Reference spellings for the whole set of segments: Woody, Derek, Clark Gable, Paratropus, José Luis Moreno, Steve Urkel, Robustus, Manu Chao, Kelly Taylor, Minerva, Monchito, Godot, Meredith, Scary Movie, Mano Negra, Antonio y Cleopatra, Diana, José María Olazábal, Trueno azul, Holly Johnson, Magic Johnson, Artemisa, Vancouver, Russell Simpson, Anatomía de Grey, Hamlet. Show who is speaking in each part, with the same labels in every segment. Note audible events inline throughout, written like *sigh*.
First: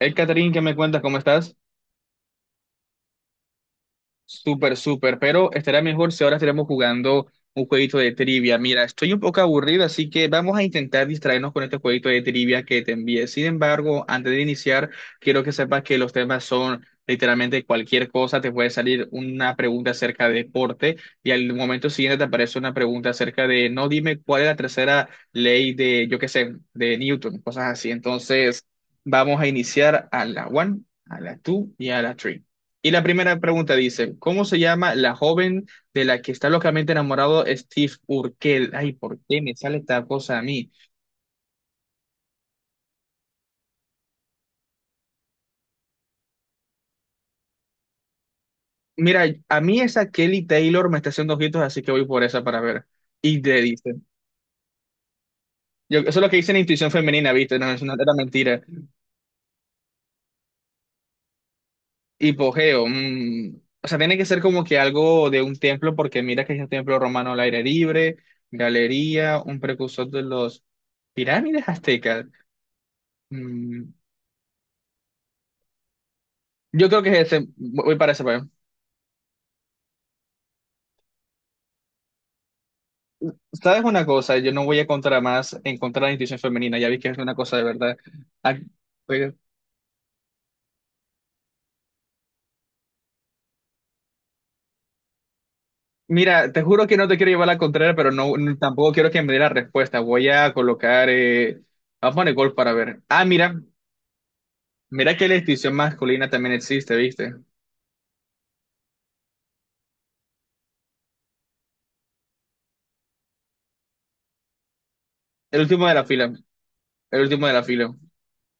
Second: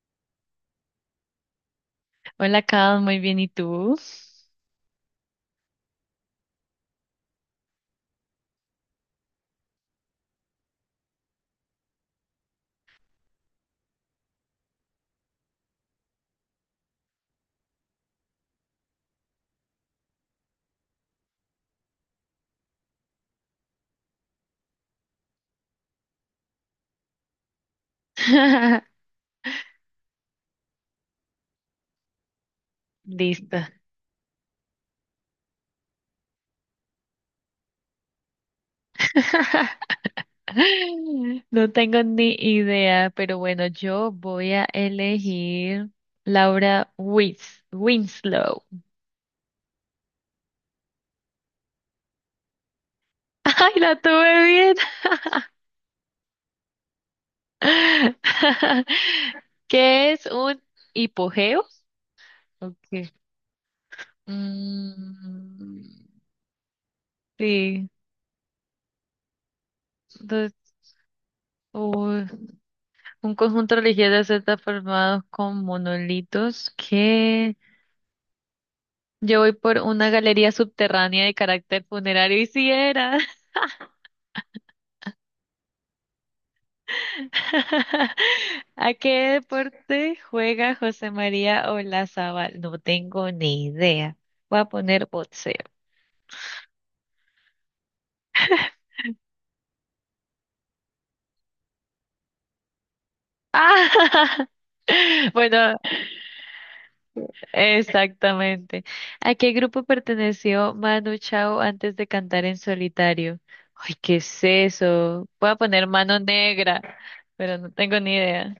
Speaker 1: Hey, Catherine, ¿qué me cuentas? ¿Cómo estás?
Speaker 2: Hola, Carlos, muy bien, ¿y tú?
Speaker 1: Súper, súper, pero estará mejor si ahora estaremos jugando un jueguito de trivia. Mira, estoy un poco aburrido, así que vamos a intentar distraernos con este jueguito de trivia que te envié. Sin embargo, antes de iniciar, quiero que sepas que los temas son literalmente cualquier cosa. Te puede salir una pregunta acerca de deporte y al momento siguiente te aparece una pregunta acerca de, no dime cuál es la tercera ley de, yo qué sé, de Newton, cosas así. Entonces,
Speaker 2: *laughs*
Speaker 1: vamos a iniciar a la one, a la two y a la three. Y la primera
Speaker 2: Listo.
Speaker 1: pregunta dice, ¿cómo se llama la joven de la que está locamente enamorado Steve Urkel? Ay, ¿por qué me sale esta
Speaker 2: *laughs*
Speaker 1: cosa a mí?
Speaker 2: No tengo ni idea, pero bueno, yo voy a elegir Laura Wins Winslow.
Speaker 1: Mira, a mí esa Kelly Taylor me está haciendo ojitos, así que voy por esa para ver. Y
Speaker 2: *laughs*
Speaker 1: te
Speaker 2: ¡Ay,
Speaker 1: dice,
Speaker 2: la tuve bien!
Speaker 1: yo, eso es lo que dice en intuición femenina, ¿viste? No, es una era mentira.
Speaker 2: *laughs* ¿Qué es un hipogeo?
Speaker 1: Hipogeo,
Speaker 2: Okay.
Speaker 1: o sea, tiene que ser como que algo de un
Speaker 2: Mm,
Speaker 1: templo, porque mira que es un templo romano al aire
Speaker 2: sí,
Speaker 1: libre, galería, un precursor de
Speaker 2: entonces,
Speaker 1: los pirámides aztecas.
Speaker 2: u- un conjunto
Speaker 1: Mm,
Speaker 2: religioso está formado con monolitos
Speaker 1: yo creo que es ese,
Speaker 2: que
Speaker 1: voy para ese, pues.
Speaker 2: yo voy por una galería subterránea de carácter funerario y si era.
Speaker 1: ¿Sabes una cosa? Yo no voy a contra más en contra de la institución femenina, ya vi que es una cosa de verdad.
Speaker 2: *laughs*
Speaker 1: Ah,
Speaker 2: ¿A qué
Speaker 1: pues,
Speaker 2: deporte juega José María Olazábal? No tengo ni idea. Voy a poner boxeo.
Speaker 1: mira, te juro que no te quiero llevar la contraria, pero tampoco quiero que me dé la respuesta. Voy a colocar, vamos a poner gol para ver. Ah, mira,
Speaker 2: ¡Ah!
Speaker 1: mira que
Speaker 2: *laughs*
Speaker 1: la institución
Speaker 2: Bueno,
Speaker 1: masculina también existe, ¿viste?
Speaker 2: exactamente. ¿A qué grupo perteneció Manu Chao antes de cantar en solitario? Ay, ¿qué es eso? Voy a
Speaker 1: El
Speaker 2: poner
Speaker 1: último de la
Speaker 2: Mano
Speaker 1: fila,
Speaker 2: Negra,
Speaker 1: el último de
Speaker 2: pero
Speaker 1: la
Speaker 2: no
Speaker 1: fila.
Speaker 2: tengo ni idea.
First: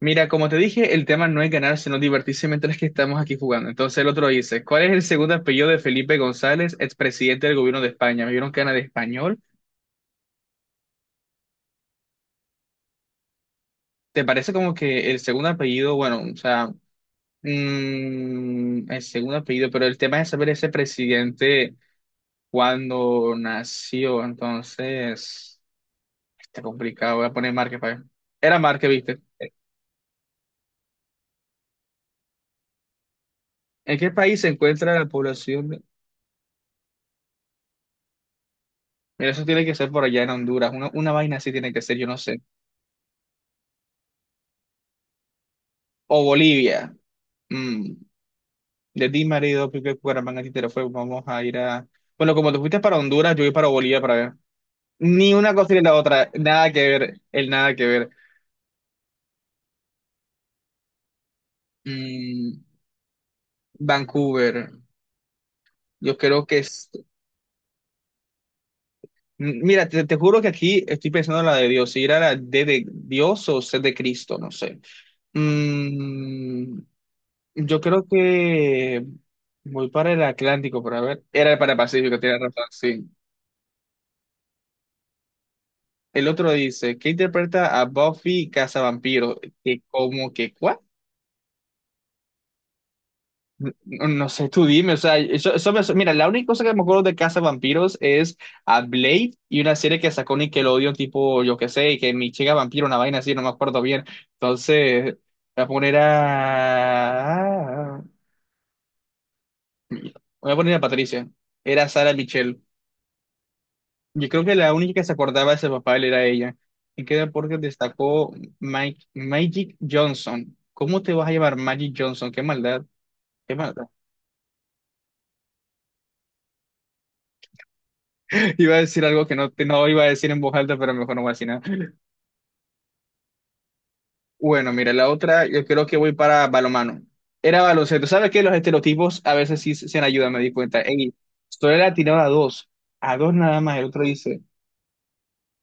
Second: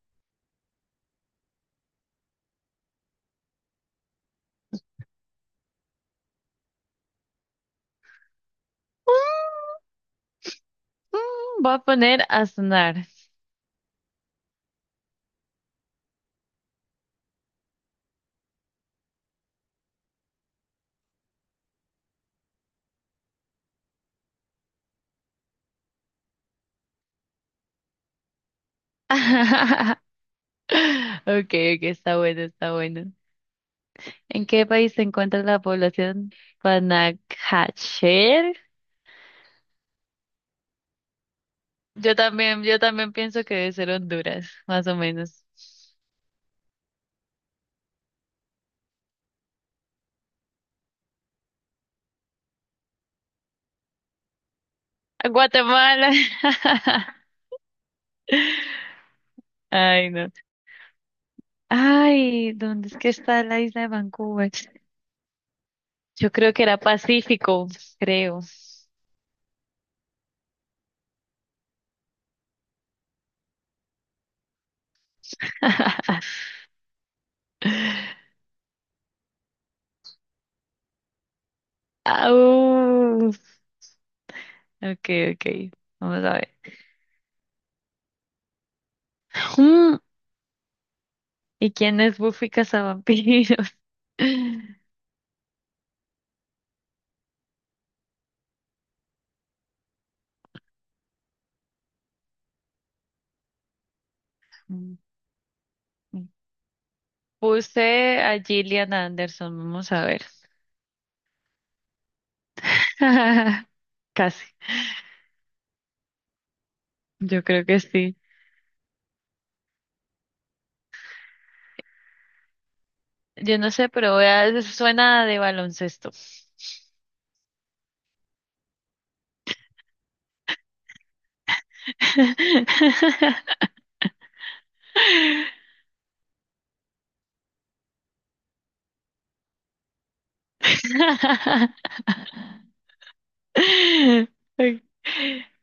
Speaker 1: Mira, como te dije, el tema no es ganar, sino divertirse mientras que estamos aquí jugando. Entonces el otro dice, ¿cuál es el segundo apellido de Felipe González, expresidente del gobierno de España? ¿Me vieron que era de español?
Speaker 2: Mm, voy a poner Aznar.
Speaker 1: ¿Te parece como que el segundo apellido, bueno, o sea, el segundo apellido, pero el tema es saber ese presidente cuando nació, entonces, está complicado, voy a poner Márquez para Era Márquez, ¿viste?
Speaker 2: *laughs* Okay, okay, está bueno, está bueno.
Speaker 1: ¿En qué país se
Speaker 2: ¿En qué país
Speaker 1: encuentra
Speaker 2: se
Speaker 1: la
Speaker 2: encuentra la
Speaker 1: población? De-
Speaker 2: población Panajachel?
Speaker 1: Mira, eso tiene que ser por allá en Honduras, una vaina así tiene que ser, yo no sé.
Speaker 2: Yo también pienso que debe ser Honduras, más o menos.
Speaker 1: O Bolivia. Mm. De ti, marido, pique, cuaramanga, tintero, fuego, vamos a ir a... Bueno, como te fuiste para Honduras, yo voy para Bolivia para ver. Ni una cosa ni la
Speaker 2: Guatemala.
Speaker 1: otra, nada que ver, el nada que ver.
Speaker 2: *laughs* Ay, no. Ay,
Speaker 1: Mm,
Speaker 2: ¿dónde es que está la isla de Vancouver?
Speaker 1: Vancouver, yo
Speaker 2: Yo
Speaker 1: creo
Speaker 2: creo
Speaker 1: que
Speaker 2: que era
Speaker 1: es...
Speaker 2: Pacífico, creo.
Speaker 1: Mira, te juro que aquí estoy pensando en la de Dios, si era la D de Dios o C de Cristo, no sé.
Speaker 2: *laughs*
Speaker 1: Mm, yo creo que voy para el Atlántico, para ver. Era para el Pacífico, tiene razón, sí.
Speaker 2: Au. Okay, okay. Vamos
Speaker 1: El
Speaker 2: a
Speaker 1: otro
Speaker 2: ver.
Speaker 1: dice, ¿qué interpreta a Buffy Cazavampiro? Que
Speaker 2: Mm,
Speaker 1: como que, ¿cuál?
Speaker 2: ¿y quién es Buffy Cazavampiro?
Speaker 1: No, no sé, tú
Speaker 2: Mm,
Speaker 1: dime, o sea, mira, la única cosa que me acuerdo de Casa Vampiros es a Blade y una serie que sacó Nickelodeon, tipo, yo qué sé, que mi chica vampiro, una vaina así, no me acuerdo bien.
Speaker 2: mm.
Speaker 1: Entonces, voy a poner a...
Speaker 2: Puse a Gillian Anderson, vamos a ver.
Speaker 1: Voy a poner a Patricia. Era Sara Michelle.
Speaker 2: *laughs*
Speaker 1: Yo creo
Speaker 2: Casi,
Speaker 1: que la única que se acordaba de ese papel era ella. ¿En qué
Speaker 2: yo
Speaker 1: deporte
Speaker 2: creo que sí.
Speaker 1: destacó Mike, Magic Johnson? ¿Cómo te vas a llamar Magic Johnson? Qué maldad, qué
Speaker 2: Yo no
Speaker 1: maldad.
Speaker 2: sé, pero suena de baloncesto.
Speaker 1: Iba a decir algo que no, no iba a decir en voz alta, pero mejor no voy a decir nada.
Speaker 2: *laughs*
Speaker 1: Bueno, mira, la otra, yo creo que voy para balomano. Era baloncesto. ¿Sabes qué? Los estereotipos a veces sí se han me di cuenta. Ey, Stoller ha tirado a dos nada más. El otro dice,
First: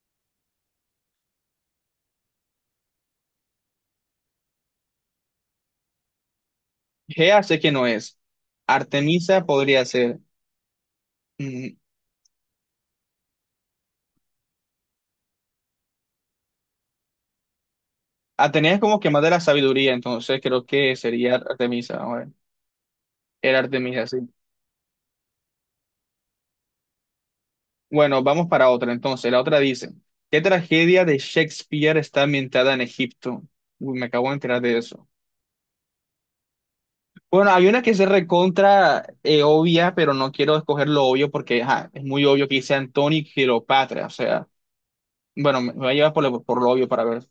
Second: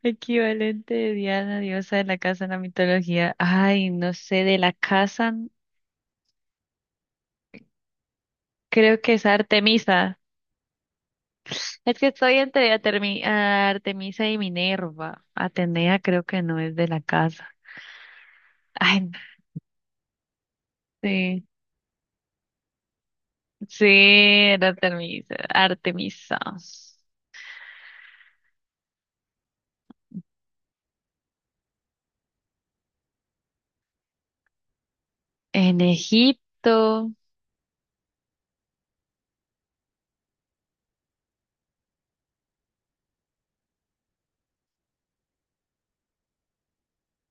Speaker 2: Equivalente de Diana, diosa de la casa en la mitología. Ay, no sé, de la casa,
Speaker 1: Gea sé que no es.
Speaker 2: creo que es
Speaker 1: Artemisa podría ser.
Speaker 2: Artemisa.
Speaker 1: Mm,
Speaker 2: Es que estoy entre Artemisa y Minerva. Atenea creo que no es de la casa.
Speaker 1: Atenea es
Speaker 2: *laughs*
Speaker 1: como
Speaker 2: Ay,
Speaker 1: que
Speaker 2: no.
Speaker 1: más de la sabiduría, entonces creo que sería
Speaker 2: Sí,
Speaker 1: Artemisa. A ver. Era
Speaker 2: sí,
Speaker 1: Artemisa, sí.
Speaker 2: era Artemisa. Artemisa.
Speaker 1: Bueno, vamos para otra entonces. La otra dice, ¿qué tragedia de Shakespeare está ambientada en Egipto? Uy, me acabo de enterar de eso.
Speaker 2: En Egipto.
Speaker 1: Bueno, hay una que se recontra obvia, pero no quiero escoger lo obvio porque ajá, es muy obvio que dice Antonio y Cleopatra. O sea, bueno, me voy a llevar por lo, obvio para ver.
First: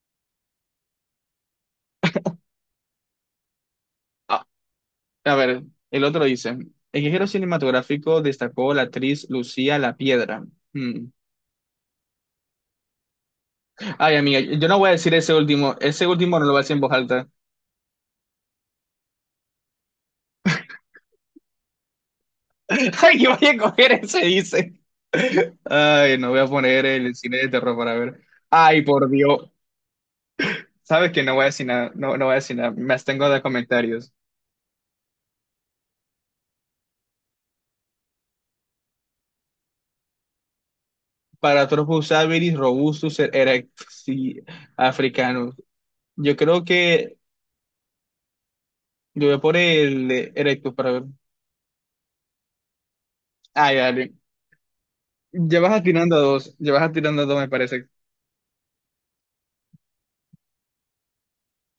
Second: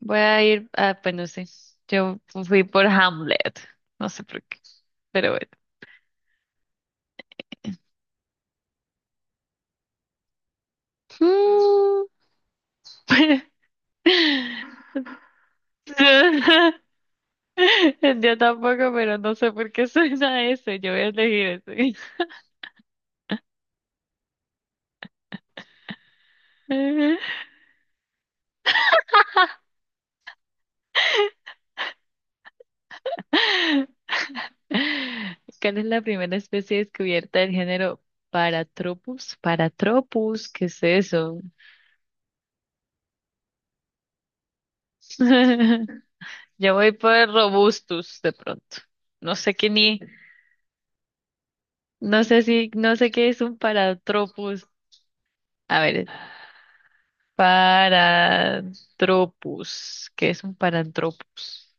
Speaker 2: Voy a ir, ah, pues no sé. Yo fui por Hamlet. No sé por
Speaker 1: Ah,
Speaker 2: qué, pero
Speaker 1: a
Speaker 2: bueno.
Speaker 1: ver, el otro dice, el género cinematográfico destacó la actriz Lucía La Piedra. Hmm.
Speaker 2: Mm.
Speaker 1: Ay, amiga, yo no voy a decir ese último. Ese último no lo voy a decir en
Speaker 2: *laughs*
Speaker 1: voz alta.
Speaker 2: Yo tampoco, pero no sé por qué suena ese. Yo voy a elegir ese.
Speaker 1: *laughs* Ay, yo voy a coger ese, dice. Ay, no voy a poner el cine de terror para ver. Ay, por Dios. Sabes que no voy a decir nada, no, no voy a decir nada. Me abstengo de
Speaker 2: *laughs*
Speaker 1: comentarios.
Speaker 2: ¿Cuál es la primera especie descubierta del género Paratropus? Paratropus, ¿qué es eso?
Speaker 1: Para Usabilis robustus erectus y africanus.
Speaker 2: *laughs*
Speaker 1: Yo creo
Speaker 2: Yo voy
Speaker 1: que
Speaker 2: por Robustus de pronto.
Speaker 1: yo voy
Speaker 2: No
Speaker 1: a
Speaker 2: sé
Speaker 1: por
Speaker 2: qué ni,
Speaker 1: el de erectus para ver.
Speaker 2: no sé si, no sé qué es un
Speaker 1: Ay, dale.
Speaker 2: Paratropus.
Speaker 1: Ya vas
Speaker 2: A ver,
Speaker 1: atirando a dos, ya vas atirando a dos, me parece.
Speaker 2: Paratropus, ¿qué es un Paratropus?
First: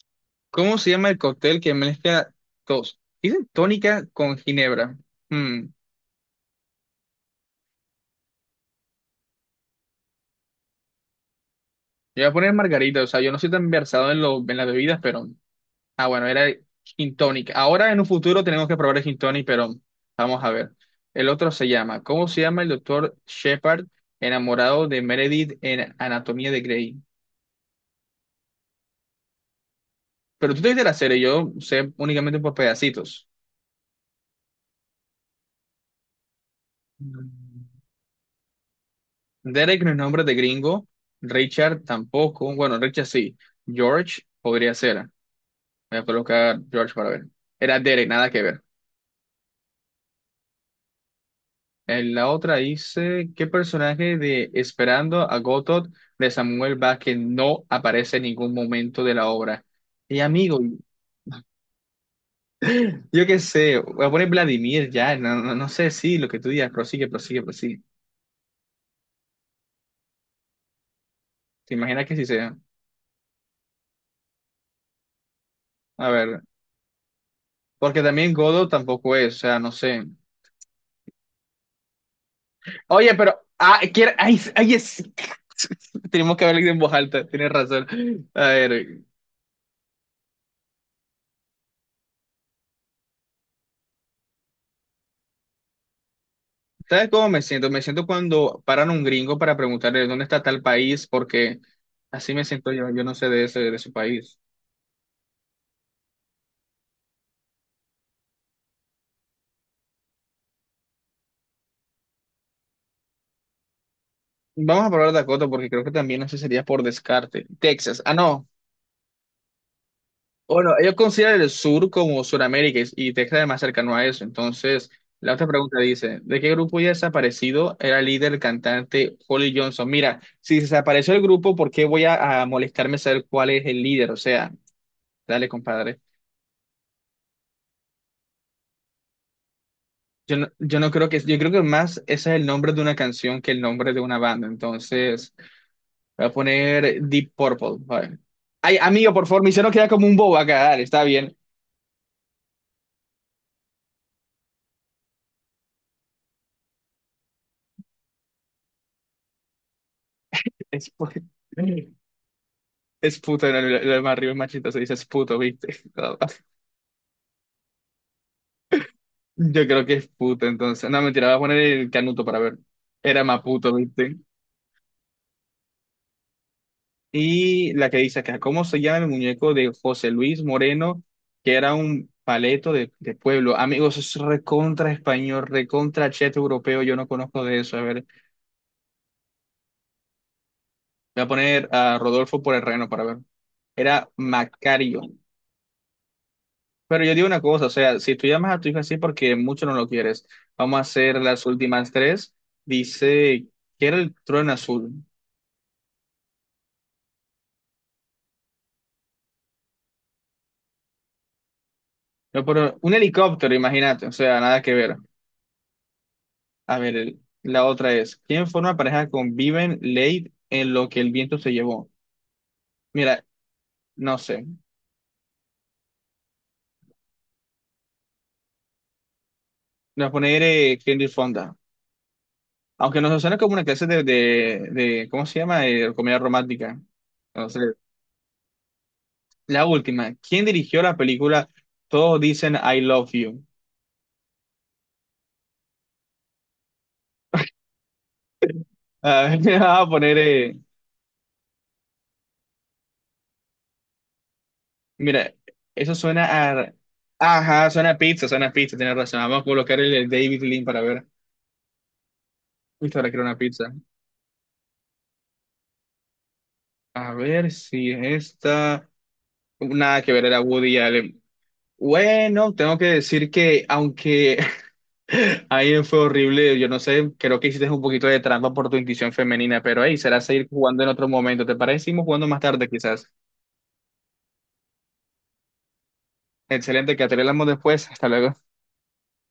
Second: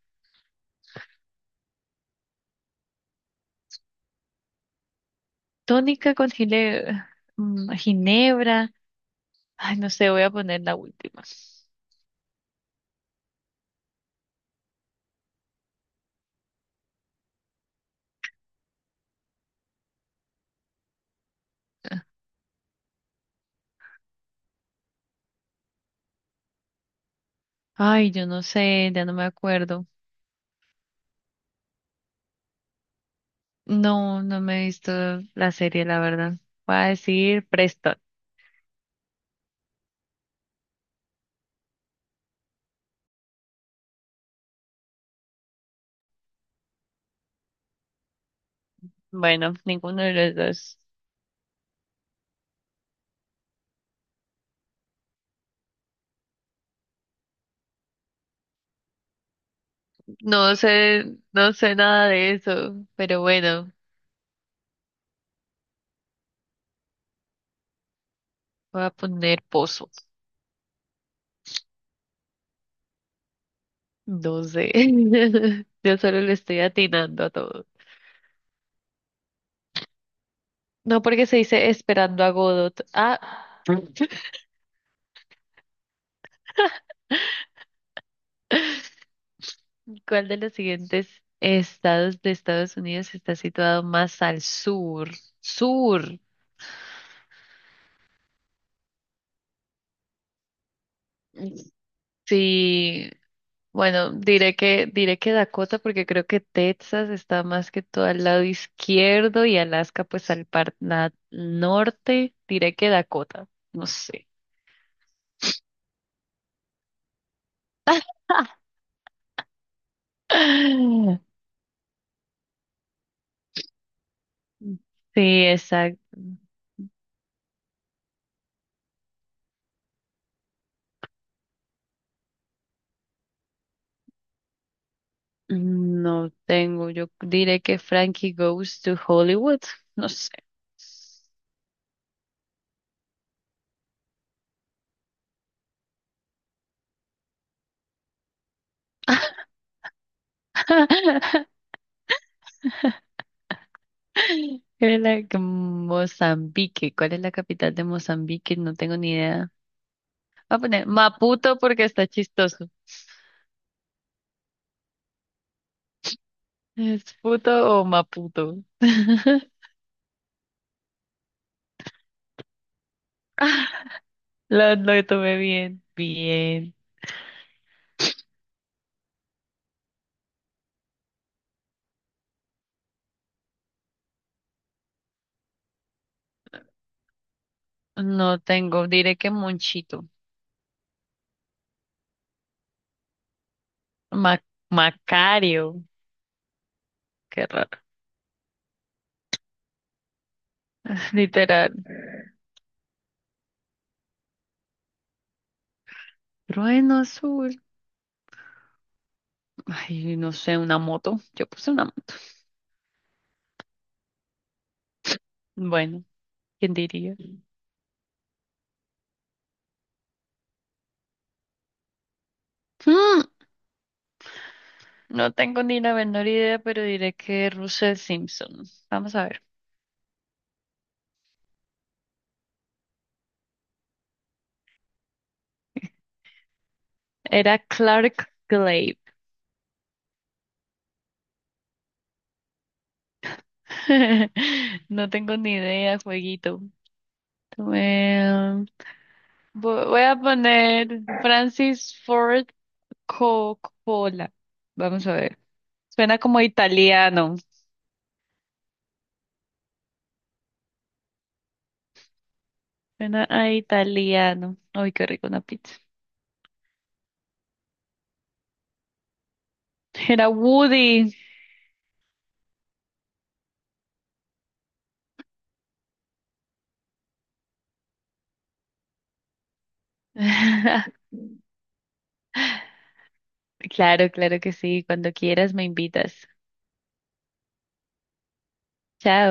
Speaker 1: ¿Cómo se llama el cóctel que mezcla tos? Dicen tónica con ginebra. Hmm.
Speaker 2: Tónica con gile- mm, ginebra. Ay, no sé, voy a poner la última.
Speaker 1: Yo voy a poner margarita, o sea, yo no soy tan versado en, lo, en las bebidas, pero... Ah, bueno, era gin tonic. Ahora en un futuro tenemos que probar el gin tonic, pero vamos a ver. El otro se llama, ¿cómo se llama el doctor Shepard enamorado de Meredith en Anatomía de Grey?
Speaker 2: Ay, yo no sé, ya no me acuerdo.
Speaker 1: Pero tú te viste la serie, yo sé únicamente por pedacitos.
Speaker 2: No, no me he visto la serie, la verdad. Voy a decir
Speaker 1: Mm.
Speaker 2: Preston.
Speaker 1: Derek no es nombre de gringo, Richard tampoco, bueno, Richard sí, George podría ser. Voy a colocar George para ver. Era Derek, nada que ver.
Speaker 2: Bueno, ninguno de los dos.
Speaker 1: En la otra dice, ¿qué personaje de Esperando a Godot de Samuel Vázquez no aparece en ningún momento de la obra? Y
Speaker 2: No
Speaker 1: amigo,
Speaker 2: sé, no sé nada de eso, pero
Speaker 1: yo qué
Speaker 2: bueno,
Speaker 1: sé, voy a poner Vladimir ya, no, no, no sé si lo que tú digas, prosigue, prosigue, prosigue.
Speaker 2: voy a poner Pozo.
Speaker 1: ¿Te imaginas que sí sea?
Speaker 2: No sé. *laughs* Yo
Speaker 1: A
Speaker 2: solo le
Speaker 1: ver,
Speaker 2: estoy atinando a todo.
Speaker 1: porque también Godot tampoco es, o sea, no sé.
Speaker 2: No porque se dice esperando a Godot.
Speaker 1: Oye,
Speaker 2: Ah,
Speaker 1: pero, ah, quiero, ay, ay, *laughs* Tenemos que hablar en voz alta, tienes razón. A ver,
Speaker 2: ¿cuál de los siguientes estados de Estados Unidos está situado más al sur? Sur.
Speaker 1: ¿sabes cómo me siento? Me siento cuando paran un gringo para preguntarle dónde está tal país, porque así me siento yo, yo
Speaker 2: Sí.
Speaker 1: no sé de ese, de su
Speaker 2: Bueno,
Speaker 1: país.
Speaker 2: diré que Dakota porque creo que Texas está más que todo al lado izquierdo y Alaska pues al norte. Diré que Dakota, no sé.
Speaker 1: Vamos a probar Dakota porque creo que también eso sería por descarte. Texas, ah, no. Bueno, ellos
Speaker 2: *laughs*
Speaker 1: consideran el sur como Sudamérica y Texas es más cercano a eso. Entonces,
Speaker 2: Sí,
Speaker 1: la otra pregunta
Speaker 2: exacto.
Speaker 1: dice, ¿de qué grupo ya desaparecido era el líder, el cantante Holly Johnson? Mira, si desapareció el grupo, ¿por qué voy a molestarme saber cuál es el líder? O sea, dale, compadre.
Speaker 2: No tengo, yo diré que Frankie Goes to Hollywood, no sé.
Speaker 1: Yo no creo que, yo creo que más ese es el nombre de una canción que el nombre de una banda. Entonces, voy a poner Deep Purple. Vale. Ay, amigo, por favor, me hicieron quedar como un bobo acá. Dale, está
Speaker 2: *laughs*
Speaker 1: bien.
Speaker 2: Era la que Mozambique, ¿cuál es la capital de Mozambique? No tengo ni idea. Voy a poner
Speaker 1: Es, pu-
Speaker 2: Maputo porque está chistoso.
Speaker 1: es puto, no, lo más arriba es machito, se dice es puto, ¿viste? *laughs*
Speaker 2: ¿Es puto o maputo?
Speaker 1: Yo
Speaker 2: *laughs*
Speaker 1: creo que es puto, entonces. No, mentira, voy a poner el canuto para ver. Era más puto, ¿viste?
Speaker 2: Lo tomé bien. Bien.
Speaker 1: Y la que dice acá, ¿cómo se llama el muñeco de José Luis Moreno, que era un paleto de pueblo? Amigos, es recontra español, recontra cheto europeo, yo no conozco de eso. A ver,
Speaker 2: No tengo, diré que Monchito.
Speaker 1: voy a poner a Rodolfo por el reno para ver. Era
Speaker 2: Ma-
Speaker 1: Macario.
Speaker 2: Macario.
Speaker 1: Pero yo digo una
Speaker 2: Qué
Speaker 1: cosa, o
Speaker 2: raro.
Speaker 1: sea, si tú llamas a tu hijo así porque mucho no lo quieres, vamos a
Speaker 2: *laughs*
Speaker 1: hacer las
Speaker 2: Literal.
Speaker 1: últimas tres. Dice, ¿que era el trueno azul?
Speaker 2: Trueno azul. Ay, no sé, una moto. Yo puse una.
Speaker 1: No, pero un helicóptero, imagínate, o sea, nada que ver.
Speaker 2: Bueno, ¿quién
Speaker 1: A ver,
Speaker 2: diría?
Speaker 1: la otra es, ¿quién forma pareja con Viven Late en lo que el viento se llevó?
Speaker 2: Hmm,
Speaker 1: Mira, no sé,
Speaker 2: no tengo ni la menor idea, pero diré que Russell Simpson. Vamos a ver.
Speaker 1: voy a poner Henry Fonda, aunque nos suena como una clase ¿cómo se llama? Comedia romántica.
Speaker 2: Era
Speaker 1: Entonces,
Speaker 2: Clark Gable.
Speaker 1: la última, ¿quién dirigió la película Todos dicen I love you?
Speaker 2: *laughs* No tengo ni idea, jueguito.
Speaker 1: A ver, *laughs* me va a
Speaker 2: Voy a
Speaker 1: poner,
Speaker 2: poner Francis Ford Coppola. Vamos a
Speaker 1: mira,
Speaker 2: ver.
Speaker 1: eso
Speaker 2: Suena
Speaker 1: suena
Speaker 2: como
Speaker 1: a...
Speaker 2: italiano.
Speaker 1: Ajá, suena a pizza, tienes razón. Vamos a colocar el David Lean para ver. Listo, ahora quiero
Speaker 2: Suena
Speaker 1: una
Speaker 2: a
Speaker 1: pizza.
Speaker 2: italiano. Ay, qué rico una pizza.
Speaker 1: A ver si es esta. Nada que ver,
Speaker 2: Era
Speaker 1: era Woody
Speaker 2: Woody.
Speaker 1: Allen. Bueno, tengo que decir que aunque *laughs* ahí fue horrible, yo no sé, creo que hiciste un poquito de trampa por tu intuición femenina, pero ahí será seguir jugando en otro
Speaker 2: *laughs*
Speaker 1: momento. ¿Te parece? Seguimos jugando más tarde quizás.
Speaker 2: Claro, claro que sí. Cuando quieras me invitas.
Speaker 1: Excelente, que hablamos después. Hasta luego.
Speaker 2: Chao.